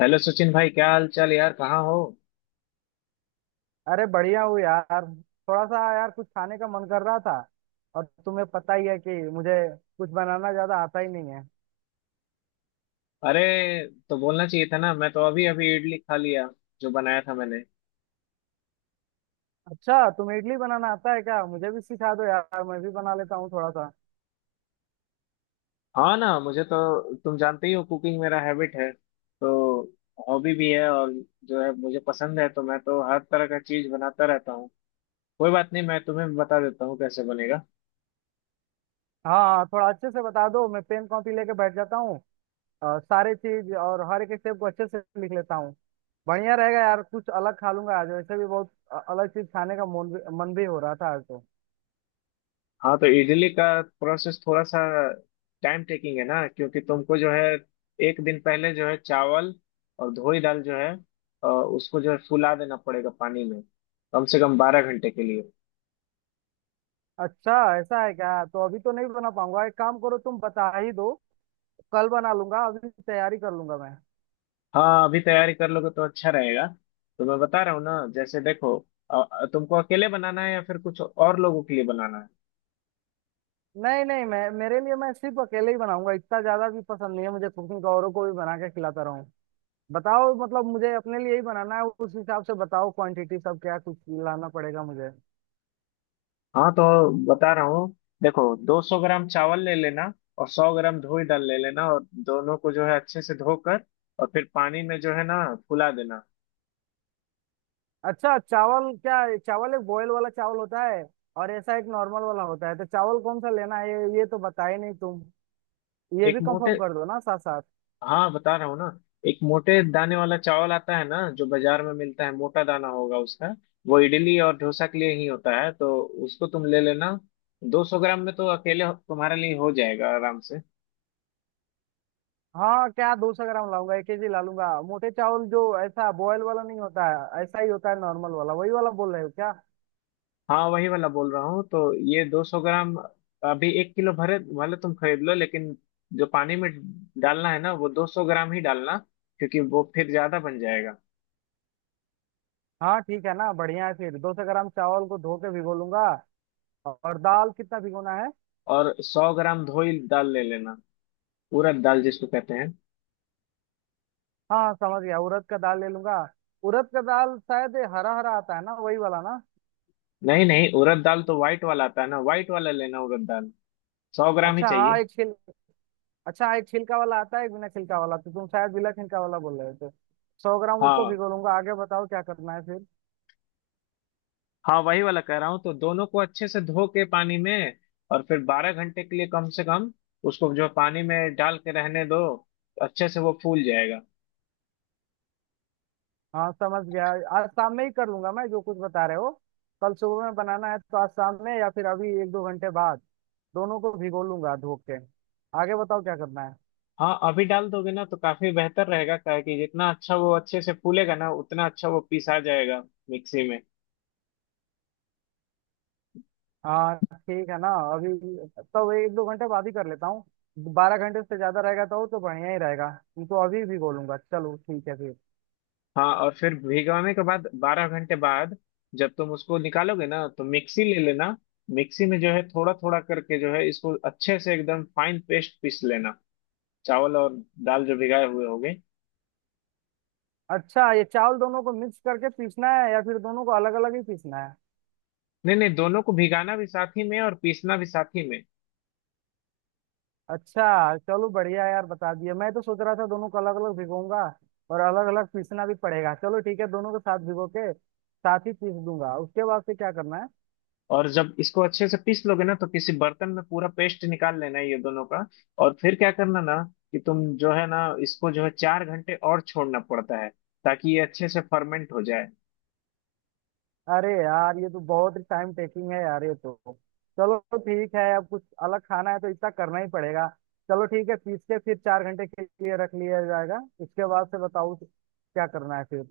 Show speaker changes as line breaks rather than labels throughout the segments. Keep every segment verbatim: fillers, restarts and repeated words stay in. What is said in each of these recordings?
Hello Sachin भाई, क्या हाल चाल यार? कहाँ हो?
अरे बढ़िया हूँ यार। थोड़ा सा यार कुछ खाने का मन कर रहा था और तुम्हें पता ही है कि मुझे कुछ बनाना ज्यादा आता ही नहीं है।
अरे, तो बोलना चाहिए था ना। मैं तो अभी अभी इडली खा लिया जो बनाया था मैंने।
अच्छा तुम्हें इडली बनाना आता है क्या? मुझे भी सिखा दो यार, मैं भी बना लेता हूँ थोड़ा सा।
हाँ ना, मुझे तो तुम जानते ही हो, कुकिंग मेरा हैबिट है तो। हॉबी भी है, और जो है मुझे पसंद है, तो मैं तो हर तरह का चीज बनाता रहता हूँ। कोई बात नहीं, मैं तुम्हें बता देता हूँ कैसे बनेगा।
हाँ हाँ, थोड़ा अच्छे से बता दो, मैं पेन कॉपी लेके बैठ जाता हूँ और सारे चीज और हर एक स्टेप को अच्छे से लिख लेता हूँ। बढ़िया रहेगा यार, कुछ अलग खा लूंगा आज, वैसे भी बहुत अ- अलग चीज खाने का मन भी मन भी हो रहा था आज तो।
हाँ, तो इडली का प्रोसेस थोड़ा सा टाइम टेकिंग है ना, क्योंकि तुमको जो है एक दिन पहले जो है चावल और धोई दाल जो है अ, उसको जो है फुला देना पड़ेगा पानी में, कम से कम बारह घंटे के लिए।
अच्छा ऐसा है क्या? तो अभी तो नहीं बना पाऊंगा, एक काम करो तुम बता ही दो, कल बना लूंगा, अभी तैयारी कर लूंगा मैं।
हाँ, अभी तैयारी कर लोगे तो अच्छा रहेगा। तो मैं बता रहा हूँ ना, जैसे देखो अ, तुमको अकेले बनाना है या फिर कुछ और लोगों के लिए बनाना है?
नहीं नहीं, मैं मेरे लिए, मैं सिर्फ अकेले ही बनाऊंगा, इतना ज्यादा भी पसंद नहीं है मुझे कुकिंग का, औरों को भी बना के खिलाता रहूं। बताओ, मतलब मुझे अपने लिए ही बनाना है, उस हिसाब से बताओ क्वांटिटी सब, क्या कुछ लाना पड़ेगा मुझे।
हाँ तो बता रहा हूँ, देखो, दो सौ ग्राम चावल ले लेना, और सौ ग्राम धोई दाल ले लेना, और दोनों को जो है अच्छे से धोकर और फिर पानी में जो है ना फुला देना।
अच्छा चावल, क्या ये चावल एक बॉयल वाला चावल होता है और ऐसा एक नॉर्मल वाला होता है, तो चावल कौन सा लेना है ये? ये तो बताए नहीं तुम, ये
एक
भी कंफर्म
मोटे
कर दो ना साथ साथ।
हाँ बता रहा हूँ ना, एक मोटे दाने वाला चावल आता है ना, जो बाजार में मिलता है, मोटा दाना होगा उसका। वो इडली और डोसा के लिए ही होता है, तो उसको तुम ले लेना। दो सौ ग्राम में तो अकेले तुम्हारे लिए हो जाएगा आराम से।
हाँ क्या, दो सौ ग्राम लाऊंगा? एक केजी ला लूंगा मोटे चावल, जो ऐसा बॉयल वाला नहीं होता है, ऐसा ही होता है नॉर्मल वाला, वही वाला बोल रहे हो क्या?
हाँ, वही वाला बोल रहा हूँ तो। ये दो सौ ग्राम। अभी एक किलो भरे भले तुम खरीद लो, लेकिन जो पानी में डालना है ना, वो दो सौ ग्राम ही डालना, क्योंकि वो फिर ज्यादा बन जाएगा।
हाँ ठीक है ना, बढ़िया है, फिर दो सौ ग्राम चावल को धो के भिगो लूंगा। और दाल कितना भिगोना है?
और सौ ग्राम धोई दाल ले लेना, उड़द दाल जिसको कहते हैं।
हाँ समझ गया, उड़द का दाल ले लूंगा। उड़द का दाल शायद ये हरा हरा आता है ना, वही वाला ना?
नहीं नहीं, उड़द दाल तो वाइट वाला आता है ना। वाइट वाला लेना, उड़द दाल। सौ ग्राम ही
अच्छा हाँ
चाहिए।
एक छिल अच्छा हाँ, एक छिलका वाला आता है एक बिना छिलका वाला, तो तुम शायद बिना छिलका वाला बोल रहे हो, तो सौ ग्राम उसको
हाँ
भिगो लूंगा। आगे बताओ क्या करना है फिर।
हाँ, वही वाला कह रहा हूँ, तो दोनों को अच्छे से धो के पानी में, और फिर बारह घंटे के लिए कम से कम उसको जो पानी में डाल के रहने दो। अच्छे से वो फूल जाएगा।
हाँ समझ गया। आज शाम में ही कर लूंगा मैं, जो कुछ बता रहे हो। कल सुबह में बनाना है तो आज शाम में या फिर अभी एक दो घंटे बाद दोनों को भिगो लूंगा धो के। आगे बताओ क्या करना है।
हाँ, अभी डाल दोगे ना तो काफी बेहतर रहेगा। क्या है कि जितना अच्छा वो अच्छे से फूलेगा ना, उतना अच्छा वो पिसा जाएगा मिक्सी में।
हाँ ठीक है ना, अभी तो एक दो घंटे बाद ही कर लेता हूँ। बारह घंटे से ज्यादा रहेगा तो तो बढ़िया ही रहेगा। इनको अभी भिगो लूंगा, चलो ठीक है फिर।
हाँ, और फिर भिगोने के बाद बारह घंटे बाद जब तुम उसको निकालोगे ना, तो मिक्सी ले लेना। मिक्सी में जो है थोड़ा थोड़ा करके जो है इसको अच्छे से एकदम फाइन पेस्ट पीस लेना, चावल और दाल जो भिगाए हुए होगे।
अच्छा ये चावल दोनों को मिक्स करके पीसना है या फिर दोनों को अलग अलग ही पीसना है?
नहीं नहीं, दोनों को भिगाना भी साथ ही में और पीसना भी साथ ही में।
अच्छा चलो बढ़िया है यार, बता दिया। मैं तो सोच रहा था दोनों को अलग अलग भिगोऊंगा और अलग अलग पीसना भी पड़ेगा। चलो ठीक है, दोनों को साथ भिगो के साथ ही पीस दूंगा। उसके बाद से क्या करना है?
और जब इसको अच्छे से पीस लोगे ना, तो किसी बर्तन में पूरा पेस्ट निकाल लेना है, ये दोनों का। और फिर क्या करना ना, कि तुम जो है ना इसको जो है चार घंटे और छोड़ना पड़ता है, ताकि ये अच्छे से फर्मेंट हो जाए।
अरे यार, ये तो बहुत ही टाइम टेकिंग है यार ये तो। चलो ठीक है, अब कुछ अलग खाना है तो इतना करना ही पड़ेगा। चलो ठीक है, पीस के फिर चार घंटे के लिए रख लिया जाएगा। इसके बाद से बताओ क्या करना है फिर।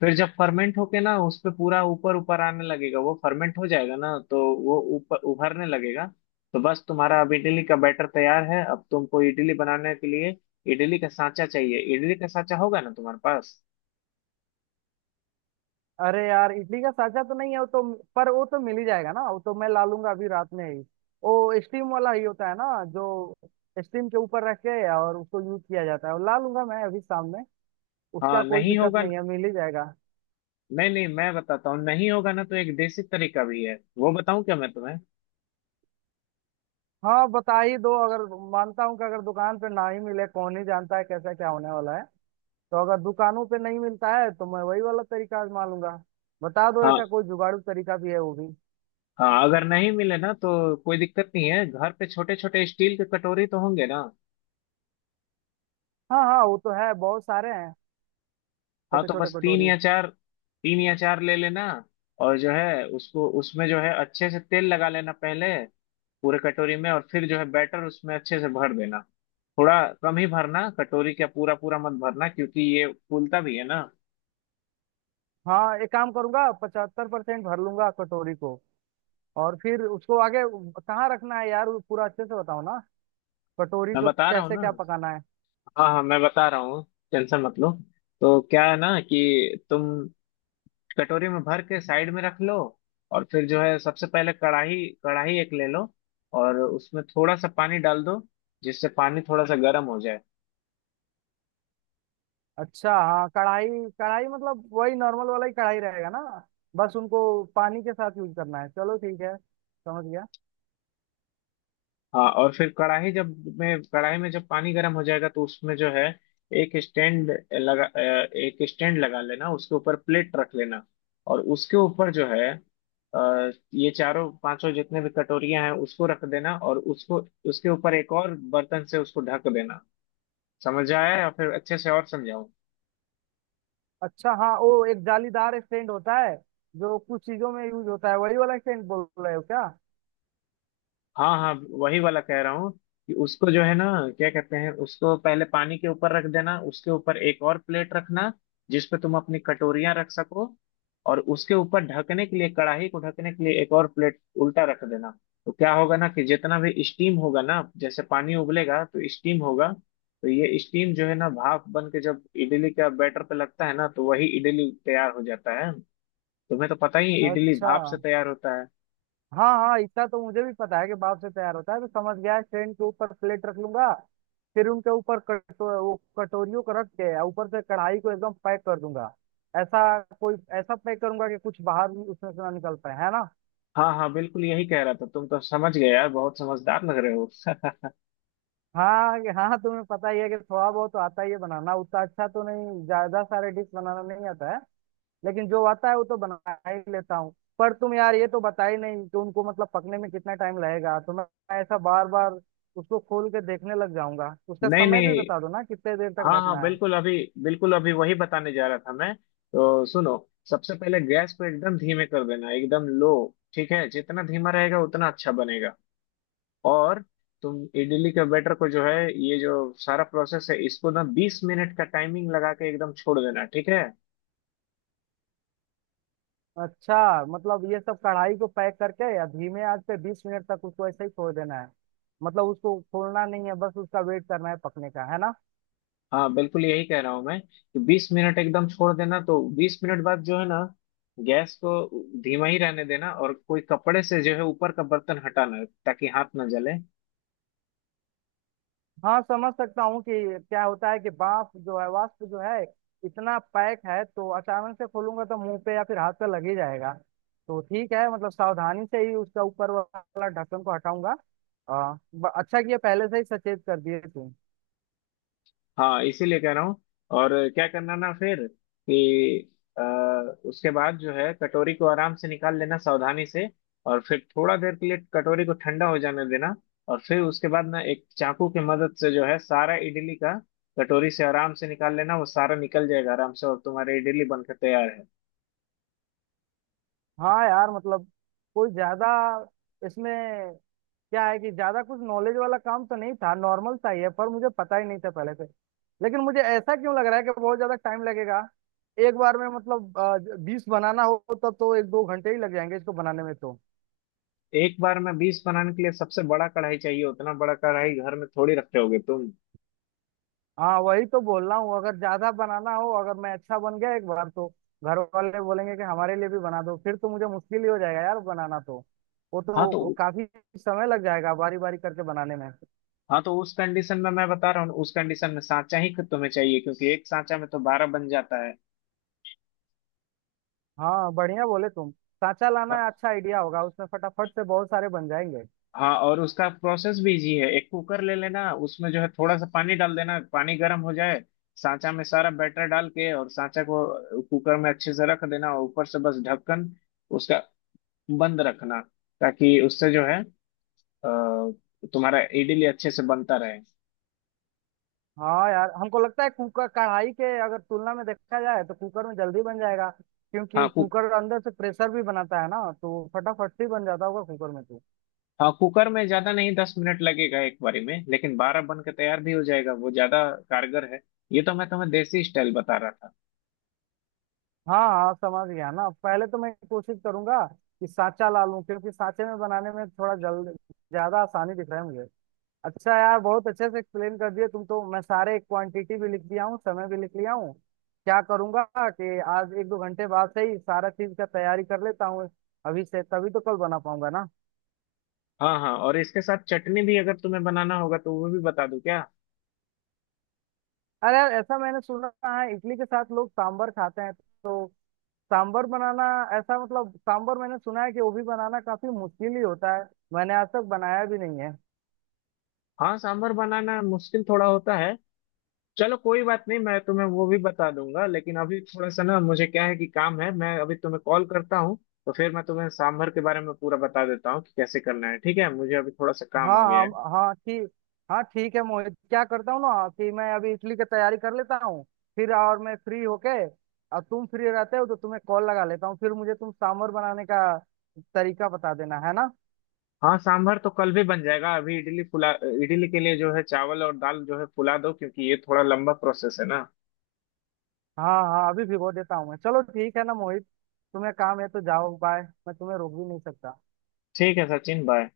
फिर जब फर्मेंट होके ना उस पे पूरा ऊपर ऊपर आने लगेगा, वो फर्मेंट हो जाएगा ना, तो वो ऊपर उभरने लगेगा। तो बस तुम्हारा अब इडली का बैटर तैयार है। अब तुमको इडली बनाने के लिए इडली का सांचा चाहिए। इडली का सांचा होगा ना तुम्हारे पास?
अरे यार, इडली का सांचा तो नहीं है वो तो। पर वो तो मिल ही जाएगा ना, वो तो मैं ला लूंगा अभी रात में ही। वो स्टीम वाला ही होता है ना, जो स्टीम के ऊपर रख के और उसको यूज किया जाता है, वो ला लूंगा मैं अभी शाम में।
हाँ,
उसका कोई
नहीं
दिक्कत
होगा।
नहीं है, मिल ही जाएगा।
नहीं नहीं, मैं बताता हूँ। नहीं होगा ना, तो एक देसी तरीका भी है, वो बताऊं क्या मैं तुम्हें?
हाँ बता ही दो, अगर मानता हूँ कि अगर दुकान पे ना ही मिले, कौन ही जानता है कैसा क्या होने वाला है, तो अगर दुकानों पे नहीं मिलता है तो मैं वही वाला तरीका आजमा लूंगा। बता दो
हाँ
ऐसा कोई जुगाड़ू तरीका भी है वो भी।
हाँ, अगर नहीं मिले ना तो कोई दिक्कत नहीं है, घर पे छोटे छोटे स्टील के कटोरी तो होंगे ना?
हाँ हाँ, वो तो है, बहुत सारे हैं
हाँ,
छोटे
तो
छोटे
बस तीन
कटोरी।
या चार तीन या चार ले लेना। और जो है उसको उसमें जो है अच्छे से तेल लगा लेना पहले, पूरे कटोरी में। और फिर जो है बैटर उसमें अच्छे से भर देना, थोड़ा कम ही भरना, कटोरी का पूरा पूरा मत भरना, क्योंकि ये फूलता भी है ना।
हाँ, एक काम करूंगा, पचहत्तर परसेंट भर लूंगा कटोरी को। और फिर उसको आगे कहाँ रखना है यार? वो पूरा अच्छे से बताओ ना, कटोरी
मैं
को
बता रहा हूँ
कैसे
ना।
क्या पकाना है।
हाँ हाँ, मैं बता रहा हूँ, टेंशन मत लो। तो क्या है ना, कि तुम कटोरी में भर के साइड में रख लो। और फिर जो है सबसे पहले कढ़ाई कढ़ाई एक ले लो, और उसमें थोड़ा सा पानी डाल दो, जिससे पानी थोड़ा सा गर्म हो जाए।
अच्छा हाँ, कढ़ाई। कढ़ाई मतलब वही नॉर्मल वाला ही कढ़ाई रहेगा ना? बस उनको पानी के साथ यूज करना है, चलो ठीक है समझ गया।
हाँ, और फिर कढ़ाई जब में कढ़ाई में जब पानी गर्म हो जाएगा, तो उसमें जो है एक स्टैंड लगा अ, एक स्टैंड लगा लेना, उसके ऊपर प्लेट रख लेना। और उसके ऊपर जो है अ, ये चारों पांचों जितने भी कटोरियां हैं उसको रख देना, और उसको उसके ऊपर एक और बर्तन से उसको ढक देना। समझ आया, या फिर अच्छे से और समझाऊं?
अच्छा हाँ, वो एक जालीदार स्टैंड होता है जो कुछ चीजों में यूज होता है, वही वाला स्टैंड बोल रहे हो क्या?
हाँ हाँ, वही वाला कह रहा हूँ, कि उसको जो है ना, क्या कहते हैं, उसको पहले पानी के ऊपर रख देना, उसके ऊपर एक और प्लेट रखना जिस पे तुम अपनी कटोरियां रख सको। और उसके ऊपर ढकने के लिए कढ़ाई को ढकने के लिए एक और प्लेट उल्टा रख देना। तो क्या होगा ना, कि जितना भी स्टीम होगा ना, जैसे पानी उबलेगा तो स्टीम होगा, तो ये स्टीम जो है ना भाप बन के जब इडली का बैटर पे लगता है ना, तो वही इडली तैयार हो जाता है। तुम्हें तो पता ही है, इडली
अच्छा
भाप से तैयार होता है।
हाँ हाँ, इतना तो मुझे भी पता है कि बाप से प्यार होता है तो। समझ गया है, ट्रेन के ऊपर प्लेट रख लूंगा, फिर उनके ऊपर कटो वो कटोरियों को रख के और ऊपर से कढ़ाई को एकदम पैक कर दूंगा। ऐसा कोई, ऐसा पैक करूंगा कि कुछ बाहर भी उसमें से ना निकल पाए, है ना?
हाँ हाँ, बिल्कुल यही कह रहा था। तुम तो समझ गए यार, बहुत समझदार लग रहे हो।
हाँ कि- हाँ तुम्हें पता ही है कि थोड़ा बहुत तो आता ही है बनाना, उतना अच्छा तो नहीं, ज्यादा सारे डिश बनाना नहीं आता है, लेकिन जो आता है वो तो बना ही लेता हूँ। पर तुम यार, ये तो बता ही नहीं कि उनको मतलब पकने में कितना टाइम लगेगा, तो मैं ऐसा बार बार उसको खोल के देखने लग जाऊंगा। उसका
नहीं
समय भी
नहीं,
बता दो ना, कितने देर तक
हाँ हाँ।
ढकना है।
बिल्कुल अभी बिल्कुल अभी वही बताने जा रहा था मैं तो, सुनो। सबसे पहले गैस को एकदम धीमे कर देना, एकदम लो। ठीक है, जितना धीमा रहेगा उतना अच्छा बनेगा। और तुम इडली के बैटर को जो है, ये जो सारा प्रोसेस है, इसको ना बीस मिनट का टाइमिंग लगा के एकदम छोड़ देना, ठीक है।
अच्छा मतलब, ये सब कढ़ाई को पैक करके या धीमे आंच पे बीस मिनट तक उसको ऐसे ही छोड़ देना है? मतलब उसको खोलना नहीं है, बस उसका वेट करना है पकने का, है ना?
हाँ, बिल्कुल यही कह रहा हूँ मैं कि बीस मिनट एकदम छोड़ देना। तो बीस मिनट बाद जो है ना, गैस को धीमा ही रहने देना, और कोई कपड़े से जो है ऊपर का बर्तन हटाना, ताकि हाथ ना जले।
हाँ समझ सकता हूँ कि क्या होता है कि बाफ जो है, वाष्प जो है, इतना पैक है तो अचानक से खोलूंगा तो मुंह पे या फिर हाथ पे लग ही जाएगा। तो ठीक है, मतलब सावधानी से ही उसका ऊपर वाला ढक्कन को हटाऊंगा। आ, ब- अच्छा किया पहले से ही सचेत कर दिए तुम।
हाँ, इसीलिए कह रहा हूँ। और क्या करना ना फिर, कि अ, उसके बाद जो है कटोरी को आराम से निकाल लेना सावधानी से, और फिर थोड़ा देर के लिए कटोरी को ठंडा हो जाने देना। और फिर उसके बाद ना एक चाकू की मदद से जो है सारा इडली का कटोरी से आराम से निकाल लेना, वो सारा निकल जाएगा आराम से, और तुम्हारी इडली बनकर तैयार है।
हाँ यार मतलब, कोई ज्यादा इसमें, क्या है कि ज्यादा कुछ नॉलेज वाला काम तो नहीं था, नॉर्मल सा ही है, पर मुझे पता ही नहीं था पहले से। लेकिन मुझे ऐसा क्यों लग रहा है कि बहुत ज्यादा टाइम लगेगा एक बार में? मतलब बीस बनाना हो तब तो एक दो घंटे ही लग जाएंगे इसको बनाने में तो।
एक बार में बीस बनाने के लिए सबसे बड़ा कढ़ाई चाहिए, उतना बड़ा कढ़ाई घर में थोड़ी रखे होगे तुम।
हाँ वही तो बोल रहा हूँ, अगर ज्यादा बनाना हो, अगर मैं अच्छा बन गया एक बार, तो घर वाले बोलेंगे कि हमारे लिए भी बना दो, फिर तो मुझे मुश्किल ही हो जाएगा यार बनाना तो। वो
हाँ तो
तो काफी समय लग जाएगा बारी बारी करके बनाने में।
हाँ तो उस कंडीशन में मैं बता रहा हूँ, उस कंडीशन में सांचा ही तुम्हें चाहिए, क्योंकि एक सांचा में तो बारह बन जाता है।
हाँ बढ़िया बोले तुम, सांचा लाना अच्छा आइडिया होगा, उसमें फटाफट से बहुत सारे बन जाएंगे।
हाँ, और उसका प्रोसेस भी इजी है। एक कुकर ले लेना, उसमें जो है थोड़ा सा पानी डाल देना, पानी गर्म हो जाए। सांचा में सारा बैटर डाल के और सांचा को कुकर में अच्छे से रख देना, और ऊपर से बस ढक्कन उसका बंद रखना, ताकि उससे जो है अ, तुम्हारा इडली अच्छे से बनता रहे।
हाँ यार, हमको लगता है कुकर, कढ़ाई के अगर तुलना में देखा जाए तो कुकर में जल्दी बन जाएगा
हाँ
क्योंकि कुकर अंदर से प्रेशर भी बनाता है ना, तो फटाफट से ही बन जाता होगा कुकर में तो।
हाँ, कुकर में ज्यादा नहीं, दस मिनट लगेगा एक बारी में, लेकिन बारह बन के तैयार भी हो जाएगा। वो ज्यादा कारगर है। ये तो मैं तुम्हें देसी स्टाइल बता रहा था।
हाँ हाँ समझ गया ना, पहले तो मैं कोशिश करूंगा कि सांचा ला लूं, क्योंकि सांचे में बनाने में थोड़ा जल्द, ज्यादा आसानी दिख रहा है मुझे। अच्छा यार, बहुत अच्छे से एक्सप्लेन कर दिए तुम तो, मैं सारे क्वांटिटी भी लिख दिया हूँ, समय भी लिख लिया हूँ। क्या करूंगा कि आज एक दो घंटे बाद से ही सारा चीज का तैयारी कर लेता हूँ अभी से, तभी तो कल बना पाऊंगा ना।
हाँ हाँ, और इसके साथ चटनी भी अगर तुम्हें बनाना होगा तो वो भी बता दूं क्या?
अरे यार, ऐसा मैंने सुना है, इडली के साथ लोग सांबर खाते हैं तो। सांबर बनाना, ऐसा मतलब, सांबर मैंने सुना है कि वो भी बनाना काफी मुश्किल ही होता है, मैंने आज तक बनाया भी नहीं है।
हाँ, सांभर बनाना मुश्किल थोड़ा होता है। चलो कोई बात नहीं, मैं तुम्हें वो भी बता दूंगा, लेकिन अभी थोड़ा सा ना, मुझे क्या है कि काम है, मैं अभी तुम्हें कॉल करता हूँ। तो फिर मैं तुम्हें सांभर के बारे में पूरा बता देता हूँ, कि कैसे करना है। ठीक है, मुझे अभी थोड़ा सा काम
हाँ
आ गया है।
हाँ हाँ ठीक। हाँ ठीक है मोहित, क्या करता हूँ ना कि मैं अभी इडली की तैयारी कर लेता हूँ, फिर और मैं फ्री होके, और तुम फ्री रहते हो तो तुम्हें कॉल लगा लेता हूँ फिर, मुझे तुम सांभर बनाने का तरीका बता देना, है ना?
हाँ, सांभर तो कल भी बन जाएगा। अभी इडली फुला इडली के लिए जो है चावल और दाल जो है फुला दो, क्योंकि ये थोड़ा लंबा प्रोसेस है ना।
हाँ हाँ, अभी भिगो देता हूँ मैं, चलो ठीक है ना मोहित, तुम्हें काम है तो जाओ, बाय, मैं तुम्हें रोक भी नहीं सकता।
ठीक है सचिन, बाय।